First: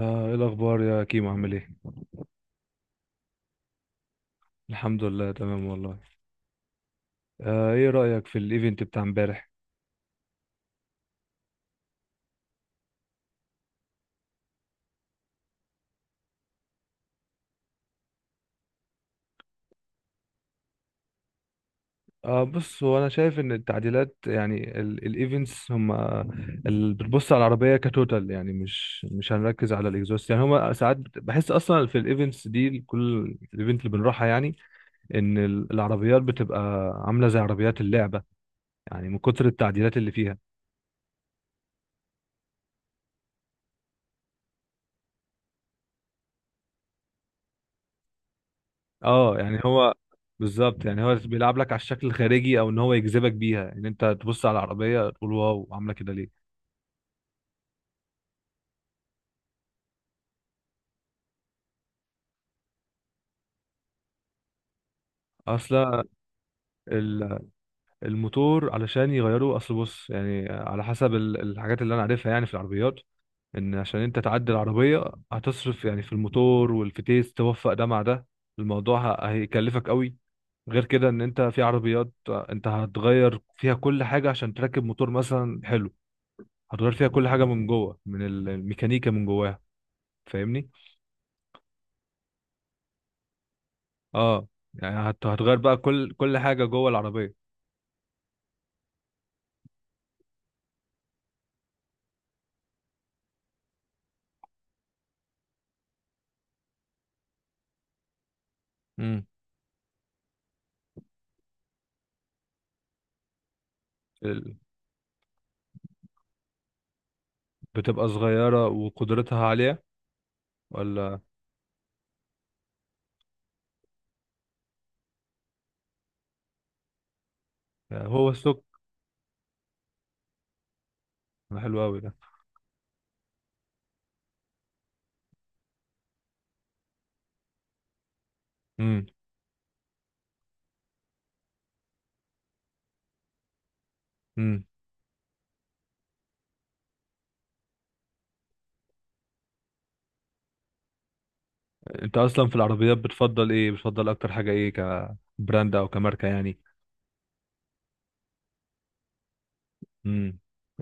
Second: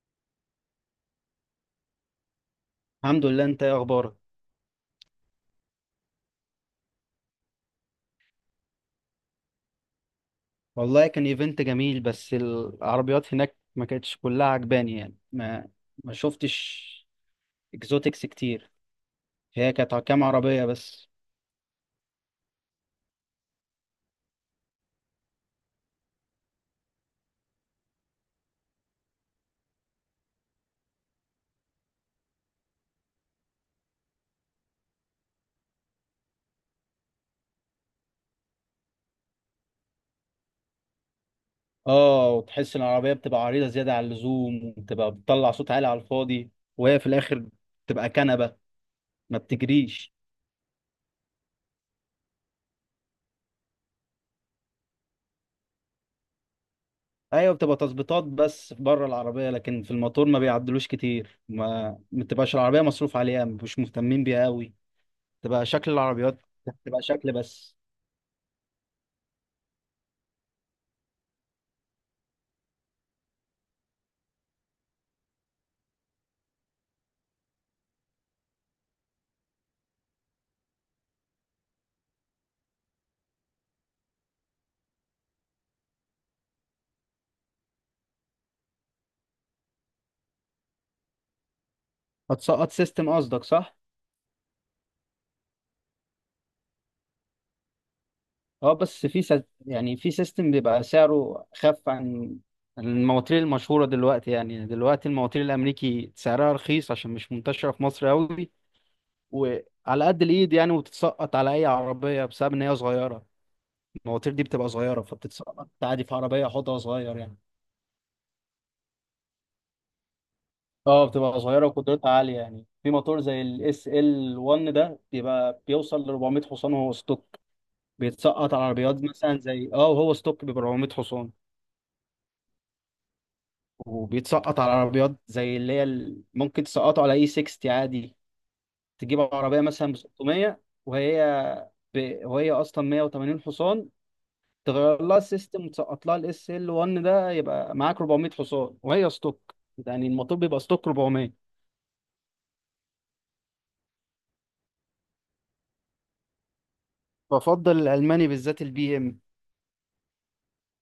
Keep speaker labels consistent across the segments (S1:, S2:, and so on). S1: ايه الاخبار يا كيمو؟ عامل ايه؟
S2: الحمد لله، انت ايه اخبارك؟
S1: الحمد لله، تمام والله. ايه رايك في الايفنت بتاع امبارح؟
S2: والله كان ايفنت جميل، بس العربيات هناك ما كانتش كلها عجباني، يعني ما شفتش اكزوتكس كتير. هي كانت كام عربية بس.
S1: آه، بص، هو انا شايف ان التعديلات، يعني الايفنتس هم اللي بتبص على العربيه كتوتال، يعني مش هنركز على الاكزوست، يعني هم ساعات بحس اصلا في الايفنتس دي، كل الايفنت اللي بنروحها يعني، ان العربيات بتبقى عامله زي عربيات اللعبه، يعني من كتر التعديلات اللي فيها.
S2: اه، وتحس ان العربية بتبقى عريضة زيادة عن اللزوم، وبتبقى بتطلع صوت عالي على الفاضي، وهي في الاخر بتبقى كنبة،
S1: اه،
S2: ما
S1: يعني هو
S2: بتجريش.
S1: بالظبط، يعني هو بيلعب لك على الشكل الخارجي، او ان هو يجذبك بيها، ان انت تبص على العربيه تقول واو، عامله كده ليه؟
S2: ايوه، بتبقى تظبيطات بس بره العربية، لكن في الموتور ما بيعدلوش كتير، ما بتبقاش العربية مصروف عليها، مش مهتمين بيها قوي. تبقى شكل
S1: اصلا
S2: العربيات، بتبقى شكل
S1: ال-
S2: بس.
S1: الموتور علشان يغيروا، اصل بص، يعني على حسب الحاجات اللي انا عارفها يعني في العربيات، ان عشان انت تعدل العربيه، هتصرف يعني في الموتور والفتيس، توفق ده مع ده. الموضوع هيكلفك قوي. غير كده، ان انت في عربيات انت هتغير فيها كل حاجه عشان تركب موتور مثلا حلو، هتغير فيها كل حاجه من جوه، من الميكانيكا من جواها. فاهمني؟
S2: هتسقط سيستم قصدك، صح؟
S1: اه، يعني هتغير بقى كل حاجة جوه العربية.
S2: اه، بس في يعني في سيستم بيبقى سعره خف عن المواتير المشهورة دلوقتي. يعني دلوقتي المواتير الأمريكي سعرها رخيص عشان مش منتشرة في مصر أوي،
S1: امم.
S2: وعلى قد الإيد يعني، وتتسقط على أي عربية بسبب إن هي صغيرة. المواتير دي
S1: ال-
S2: بتبقى صغيرة، فبتتسقط عادي في عربية حوضها صغير يعني.
S1: بتبقى صغيرة وقدرتها عالية،
S2: اه،
S1: ولا؟
S2: بتبقى صغيرة وقدرتها عالية، يعني في موتور زي الاس ال 1 ده بيبقى بيوصل ل 400 حصان وهو ستوك.
S1: يعني هو
S2: بيتسقط
S1: السوق.
S2: على عربيات مثلا زي وهو ستوك بيبقى 400 حصان.
S1: ده حلو أوي ده.
S2: وبيتسقط على عربيات زي ممكن تسقطه على اي 60 عادي.
S1: امم.
S2: تجيب عربيه مثلا ب 600، وهي وهي اصلا 180 حصان،
S1: امم.
S2: تغير لها السيستم وتسقط لها الاس ال 1 ده، يبقى معاك 400 حصان وهي ستوك. يعني الموتور بيبقى ستوك 400.
S1: انت اصلا في العربيات بتفضل ايه؟ بتفضل اكتر حاجة ايه؟ كبراند او كماركة يعني؟
S2: بفضل الالماني، بالذات البي ام.
S1: امم.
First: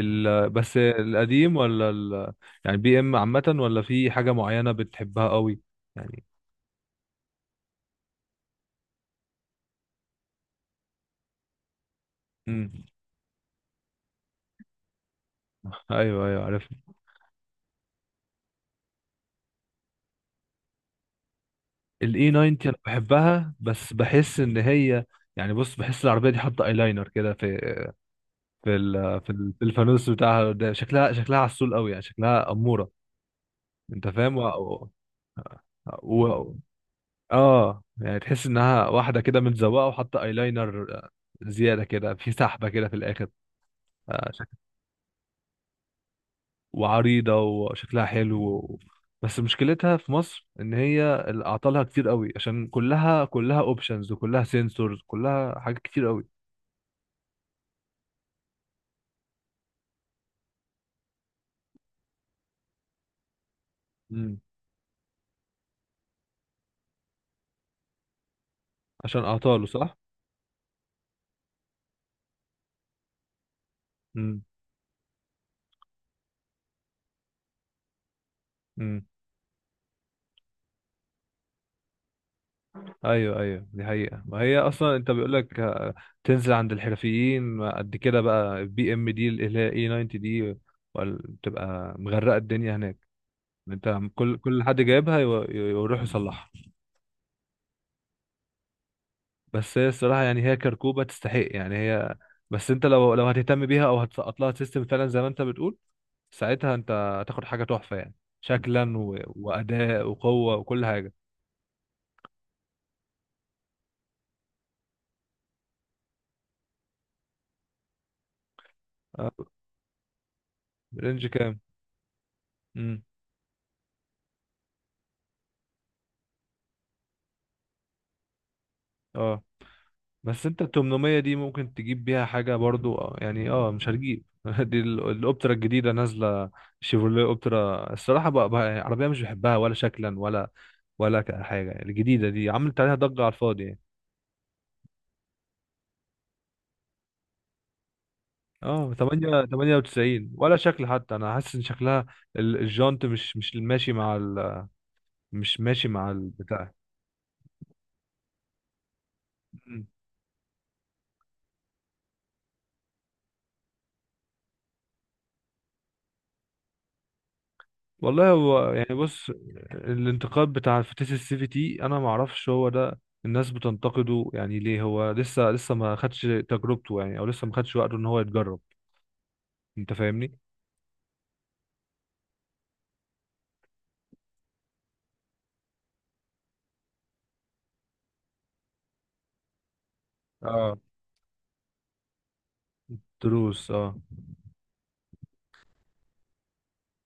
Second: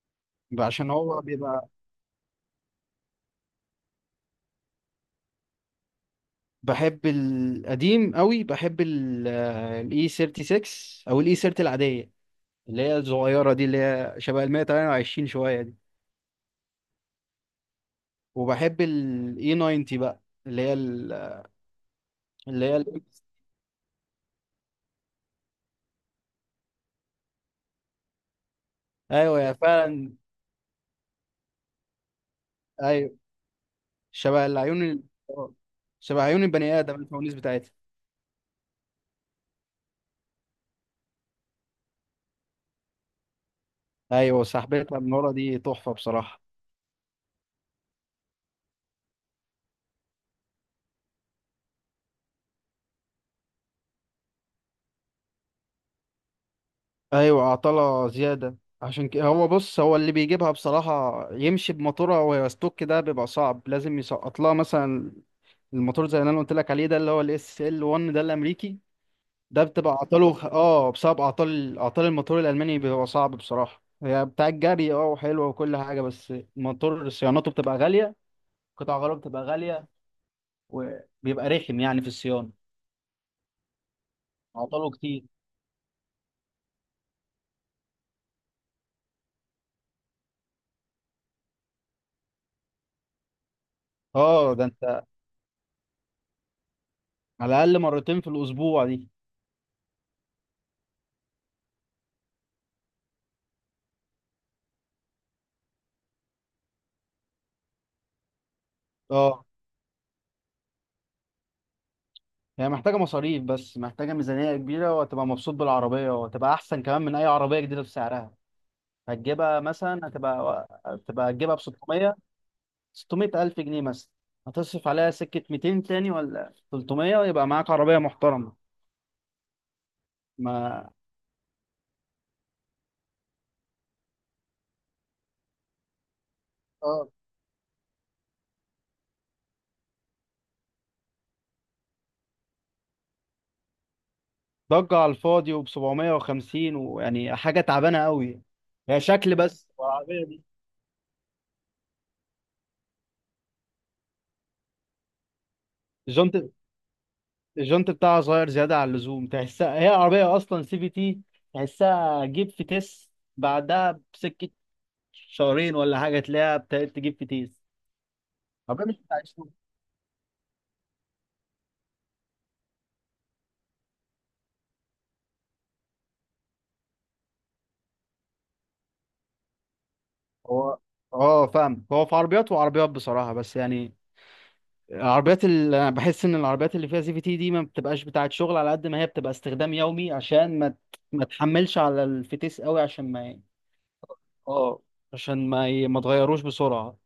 S1: بس
S2: عشان هو
S1: القديم،
S2: بيبقى...
S1: ولا يعني بي ام عامة، ولا في حاجة معينة بتحبها قوي يعني؟
S2: بحب القديم قوي، بحب الاي 36 او الاي 30 العاديه،
S1: امم.
S2: اللي هي الصغيره دي، اللي هي شبه ال 128 شويه دي.
S1: ايوه، ايوه، عارف.
S2: وبحب الاي 90 بقى، اللي هي ال-
S1: الاي 90
S2: اللي
S1: انا
S2: هي ال-
S1: بحبها، بس بحس ان هي، يعني بص، بحس العربيه دي حاطه ايلاينر كده في
S2: ايوه، يا
S1: في الفانوس
S2: فعلا.
S1: بتاعها، ده شكلها عسول قوي يعني، شكلها اموره.
S2: ايوه.
S1: انت فاهم.
S2: شبه العيون ال- آه، شبه عيون
S1: و...
S2: البني ادم الفوانيس بتاعتها.
S1: اه يعني تحس انها واحده كده متزوقه وحاطه ايلاينر زياده كده، في سحبه كده في الاخر. آه،
S2: ايوه،
S1: شك...
S2: سحبتها من ورا دي تحفه بصراحه.
S1: وعريضه وشكلها حلو بس مشكلتها في مصر ان هي اعطالها كتير قوي، عشان كلها اوبشنز، وكلها سنسورز، كلها حاجات كتير
S2: ايوه، عطله زياده. عشان كده هو بص، هو اللي بيجيبها بصراحه يمشي بموتورها وهي ستوك ده بيبقى صعب، لازم
S1: قوي،
S2: يسقط لها مثلا الموتور زي اللي انا قلت لك عليه ده، اللي هو الاس ال 1 ده الامريكي.
S1: عشان
S2: ده
S1: اعطاله
S2: بتبقى
S1: صح.
S2: اعطاله بسبب اعطال الموتور الالماني، بيبقى صعب بصراحه. هي
S1: امم.
S2: بتاع الجري وحلوه وكل حاجه، بس الموتور صيانته بتبقى غاليه، قطع
S1: امم.
S2: غياره بتبقى غاليه، وبيبقى رخم يعني في الصيانه،
S1: ايوه ايوه، دي حقيقة. ما هي
S2: اعطاله
S1: اصلا انت
S2: كتير.
S1: بيقول لك، تنزل عند الحرفيين قد كده، بقى بي ام دي اللي هي اي 90 دي، بتبقى مغرقة الدنيا هناك. انت، كل
S2: اه،
S1: كل
S2: ده
S1: حد
S2: انت
S1: جايبها يروح يصلحها.
S2: على الاقل مرتين في الاسبوع دي.
S1: بس هي الصراحة، يعني هي كركوبة تستحق، يعني هي، بس انت لو هتهتم بيها، او هتسقط لها سيستم فعلا زي ما انت بتقول، ساعتها انت هتاخد حاجة تحفة يعني، شكلا
S2: اه،
S1: واداء وقوة وكل حاجة.
S2: هي محتاجه مصاريف، بس محتاجه ميزانيه كبيره، وهتبقى مبسوط بالعربيه، وهتبقى احسن كمان من اي عربيه جديده بسعرها.
S1: آه،
S2: هتجيبها مثلا هتبقى
S1: رينج
S2: هتبقى هتجيبها
S1: كام؟
S2: ب 600.
S1: امم.
S2: 600 ألف جنيه مثلا. هتصرف عليها سكة 200 تاني ولا 300، ويبقى معاك عربية محترمة.
S1: آه. بس انت ال
S2: ما
S1: 800 دي ممكن تجيب بيها حاجة برضو، يعني مش هتجيب دي الاوبترا الجديدة نازلة.
S2: اه
S1: شيفروليه اوبترا الصراحة، بقى عربية مش بحبها، ولا شكلا، ولا ولا حاجة. الجديدة دي عملت عليها ضجة على الفاضي يعني.
S2: ضجة على الفاضي وب 750، ويعني حاجة تعبانة قوي.
S1: اه،
S2: هي شكل
S1: 8
S2: بس، والعربية
S1: 98،
S2: دي،
S1: ولا شكل حتى، انا حاسس ان شكلها، الجانت مش ماشي مع مش ماشي مع
S2: الجنط
S1: البتاع.
S2: الجنط بتاعها صغير زيادة عن اللزوم، تحسها هي عربية أصلا سي في تي. تحسها جيب في تيس بعدها بسكة شهرين ولا حاجة، تلاقيها ابتدت تجيب في تيس.
S1: والله، هو
S2: عربية
S1: يعني
S2: مش بتاع
S1: بص،
S2: سوق.
S1: الانتقاد بتاع الفتيس السي في تي، انا ما اعرفش هو ده الناس بتنتقده يعني ليه. هو لسه ما خدش تجربته يعني، او لسه ما خدش وقته ان هو يتجرب. انت فاهمني؟
S2: هو اه فاهم، هو في عربيات وعربيات بصراحة، بس يعني العربيات اللي انا بحس ان العربيات اللي فيها سي في تي دي ما بتبقاش بتاعه شغل، على قد ما هي بتبقى استخدام يومي، عشان
S1: اه،
S2: ما تحملش على الفتيس قوي، عشان ما...
S1: دروس، اه.
S2: اه. عشان ما تغيروش بسرعة.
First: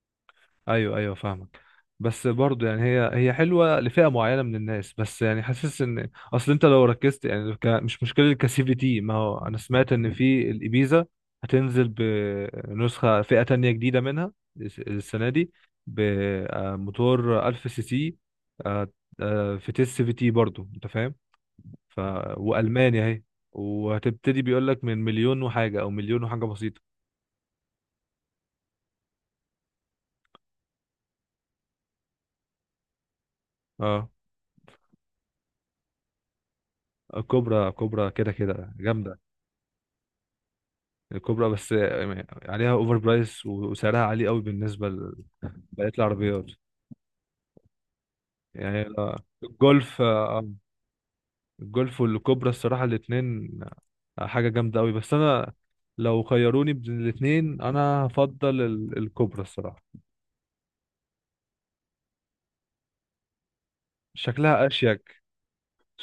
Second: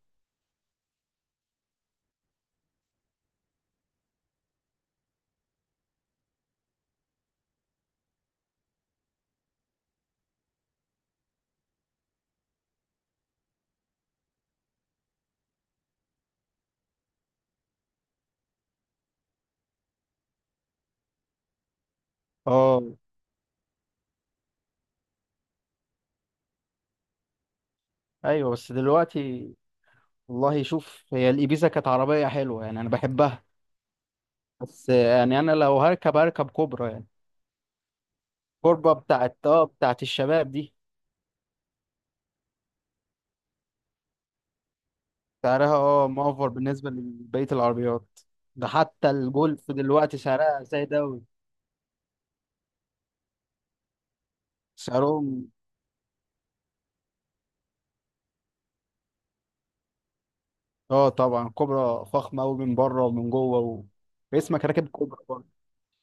S1: ايوه ايوه، فاهمك. بس برضه يعني هي حلوه لفئه معينه من الناس، بس يعني حاسس ان اصل انت لو ركزت يعني، مش مشكله الكسي في تي. ما هو انا سمعت ان في الابيزا هتنزل بنسخه فئه تانية جديده منها السنه دي، بموتور 1000 سي سي، آه، في تيست في تي برضه، انت فاهم. ف
S2: اه
S1: والمانيا اهي. وهتبتدي بيقول لك من مليون وحاجه، او مليون وحاجه بسيطه.
S2: ايوه، بس دلوقتي... والله شوف، هي الإبيزا كانت عربية حلوة يعني، انا بحبها.
S1: اه،
S2: بس يعني انا لو هركب كوبرا يعني.
S1: كوبرا، كوبرا كده، كده
S2: كوبرا
S1: جامده.
S2: بتاعت الشباب دي.
S1: الكوبرا بس عليها اوفر برايس، وسعرها عالي قوي بالنسبه لبقيه
S2: سعرها
S1: العربيات،
S2: مؤفر بالنسبة لبقية العربيات. ده
S1: يعني
S2: حتى الجولف
S1: الجولف،
S2: دلوقتي سعرها زي ده.
S1: الجولف والكوبرا الصراحه الاثنين حاجه جامده قوي، بس انا
S2: سعرهم...
S1: لو خيروني بين الاثنين انا هفضل الكوبرا الصراحه.
S2: اه، طبعا كوبرا فخمة قوي، من بره ومن جوه و... اسمك
S1: شكلها
S2: راكب كوبرا
S1: اشيك.
S2: برضه.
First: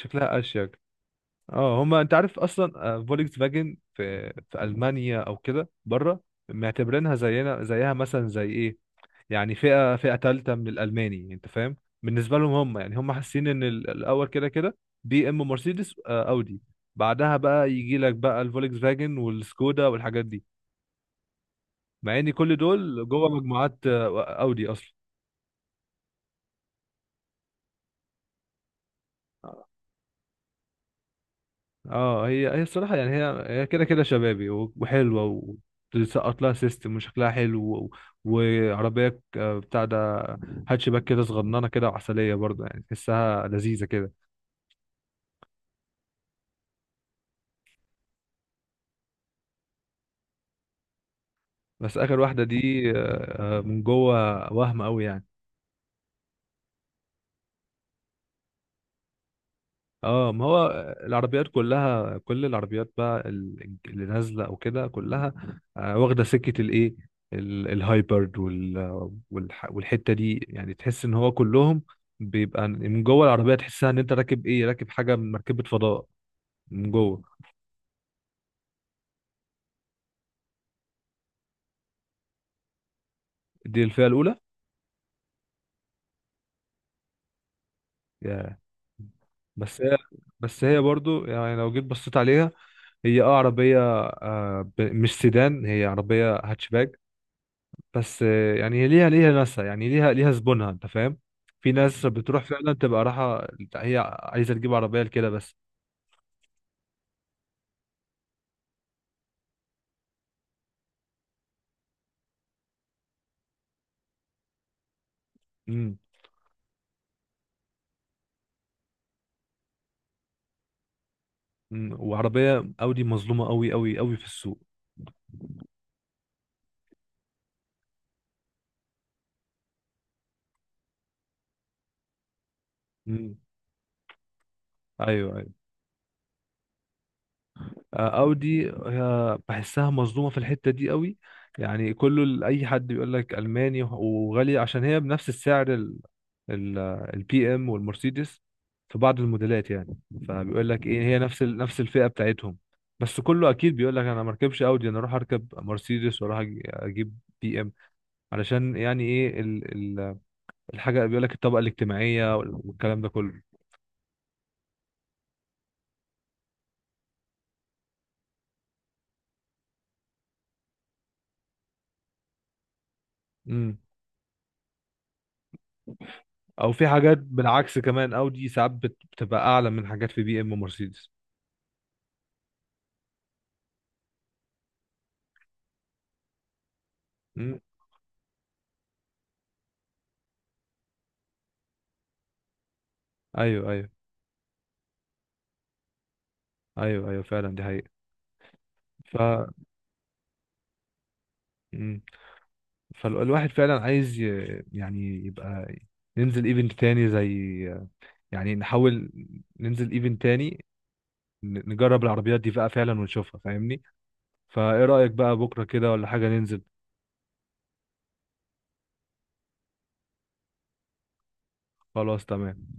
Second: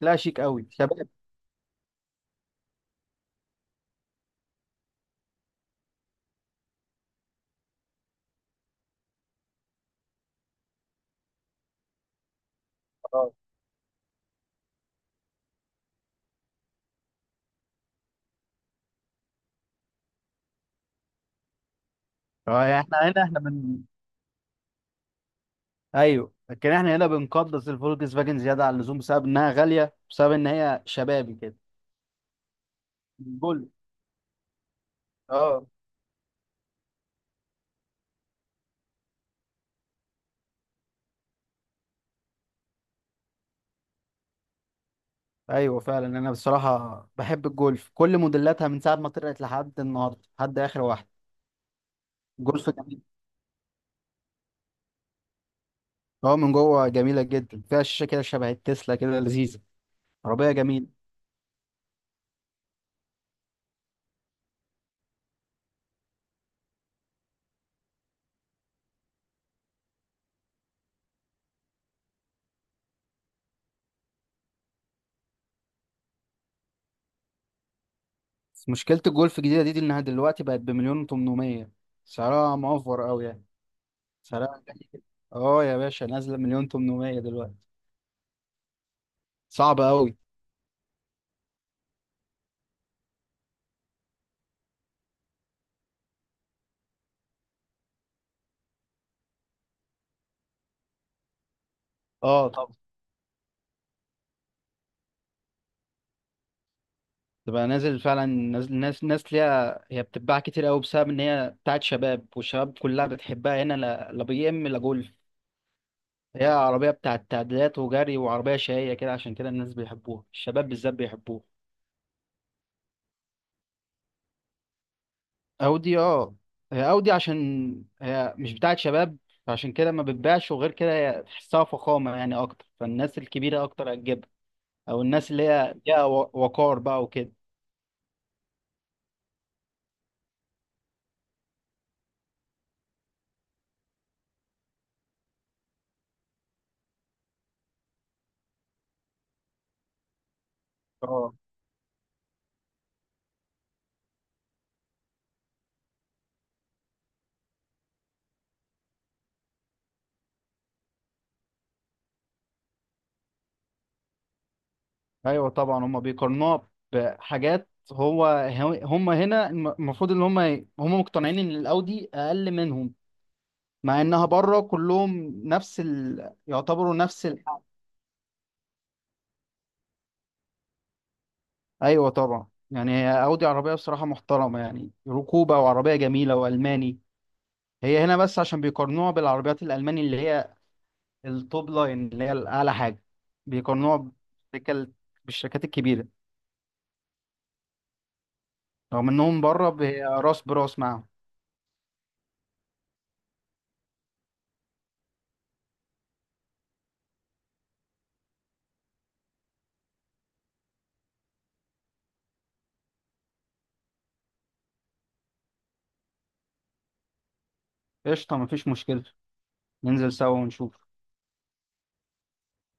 S2: لا، شيك قوي،
S1: اشيك.
S2: شباب.
S1: اه، هما انت عارف اصلا، فولكس فاجن في المانيا او كده بره معتبرينها زينا زيها، مثلا زي ايه؟ يعني فئة تالتة من الألماني، أنت فاهم؟ بالنسبة لهم هم، يعني هم
S2: اه
S1: حاسين إن الأول كده كده بي إم، مرسيدس، أودي، بعدها بقى يجي لك بقى الفولكس فاجن والسكودا والحاجات دي، مع إن كل
S2: اه يعني احنا
S1: دول
S2: هنا،
S1: جوه
S2: احنا
S1: مجموعات،
S2: بن...
S1: أودي أصلا.
S2: ايوه، لكن احنا هنا بنقدس الفولكس فاجن زيادة عن اللزوم، بسبب انها غالية، بسبب ان هي شبابي كده.
S1: اه، هي الصراحة، يعني هي
S2: الجولف.
S1: كده كده شبابي وحلوة،
S2: اه.
S1: وتسقط لها سيستم وشكلها حلو وعربية، بتاع ده، هاتشباك كده، صغننة كده وعسلية برضه، يعني تحسها لذيذة كده.
S2: ايوه فعلا، انا بصراحة بحب الجولف، كل موديلاتها من ساعة ما طلعت لحد النهارده، لحد اخر واحدة.
S1: بس اخر واحده
S2: جولف
S1: دي
S2: جميل.
S1: من جوه، وهم قوي يعني.
S2: اه، من جوه جميلة جدا، فيها شاشة كده شبه التسلا، كده لذيذة.
S1: اه، ما
S2: عربية
S1: هو
S2: جميلة.
S1: العربيات كلها، كل العربيات بقى اللي نازله او كده كلها واخده سكه الايه؟ الهايبرد والحته دي يعني تحس ان هو كلهم بيبقى من جوه العربيه، تحسها ان انت راكب ايه، راكب حاجه من مركبه فضاء من جوه.
S2: بس مشكلة الجولف الجديدة دي إنها دلوقتي بقت بمليون وتمنمية. سعرها موفر أوي يعني.
S1: دي الفئه الاولى.
S2: سعرها غالي. اه يا باشا، نازلة 1,800,000 دلوقتي.
S1: يا. بس
S2: صعب
S1: هي
S2: أوي.
S1: بس هي برضو، يعني لو جيت بصيت عليها، هي اه عربية، مش سيدان، هي عربية هاتشباك. بس يعني هي ليها ناسها، يعني ليها زبونها، انت فاهم؟ في ناس بتروح
S2: اه
S1: فعلا
S2: طبعا.
S1: تبقى رايحة، هي عايزة تجيب عربية لكده بس.
S2: تبقى نازل فعلا، نازل ناس، ليها. هي بتتباع كتير أوي، بسبب إن هي بتاعت شباب، والشباب كلها بتحبها هنا. لا، لا بي إم لا جولف.
S1: امم.
S2: هي عربية بتاعت تعديلات وجري، وعربية شقية كده، عشان كده الناس بيحبوها، الشباب بالذات بيحبوها.
S1: أمم. وعربية اودي مظلومة قوي قوي قوي في السوق.
S2: اودي، اه. هي اودي عشان هي مش بتاعت شباب، عشان كده ما بتبيعش. وغير كده هي تحسها فخامه يعني اكتر، فالناس
S1: امم.
S2: الكبيره اكتر هتجيبها، او
S1: ايوه،
S2: الناس اللي
S1: ايوه.
S2: هي ليها وقار بقى وكده.
S1: اودي، بحسها مظلومه في الحته دي قوي، يعني كله، اي حد بيقول لك الماني وغالي، عشان هي بنفس السعر ال ال البي ام والمرسيدس في بعض الموديلات يعني، فبيقول لك ايه، هي
S2: اه
S1: نفس نفس الفئه بتاعتهم. بس كله اكيد بيقول لك انا ما اركبش اودي، انا اروح اركب مرسيدس، واروح اجيب بي ام، علشان يعني ايه ال ال الحاجه، بيقول لك الطبقه الاجتماعيه والكلام ده كله.
S2: ايوه طبعا، هم بيقارنوها بحاجات. هو، هم هنا المفروض ان هم، هم مقتنعين ان الاودي اقل منهم، مع انها بره كلهم نفس ال...
S1: او في
S2: يعتبروا
S1: حاجات
S2: نفس ال...
S1: بالعكس كمان، اودي ساعات بتبقى اعلى من حاجات في بي ام ومرسيدس.
S2: ايوه طبعا، يعني هي اودي عربيه بصراحه محترمه، يعني ركوبه، وعربيه جميله، والماني.
S1: مم.
S2: هي هنا بس عشان بيقارنوها بالعربيات الألماني، اللي هي التوب لاين، اللي هي الأعلى حاجة.
S1: ايوه، ايوه،
S2: بيقارنوها بالشركة- بالشركات الكبيرة،
S1: ايوه، ايوه، فعلا دي حقيقة.
S2: رغم
S1: ف
S2: إنهم بره راس براس معاهم.
S1: مم. فالواحد فعلا عايز يعني يبقى ننزل ايفنت تاني، زي يعني نحاول ننزل ايفنت تاني، نجرب العربيات دي بقى فعلا، ونشوفها. فاهمني؟ فايه رأيك بقى بكرة كده، ولا حاجة ننزل؟
S2: قشطة، مفيش مشكلة. ننزل سوا ونشوف.
S1: خلاص، تمام.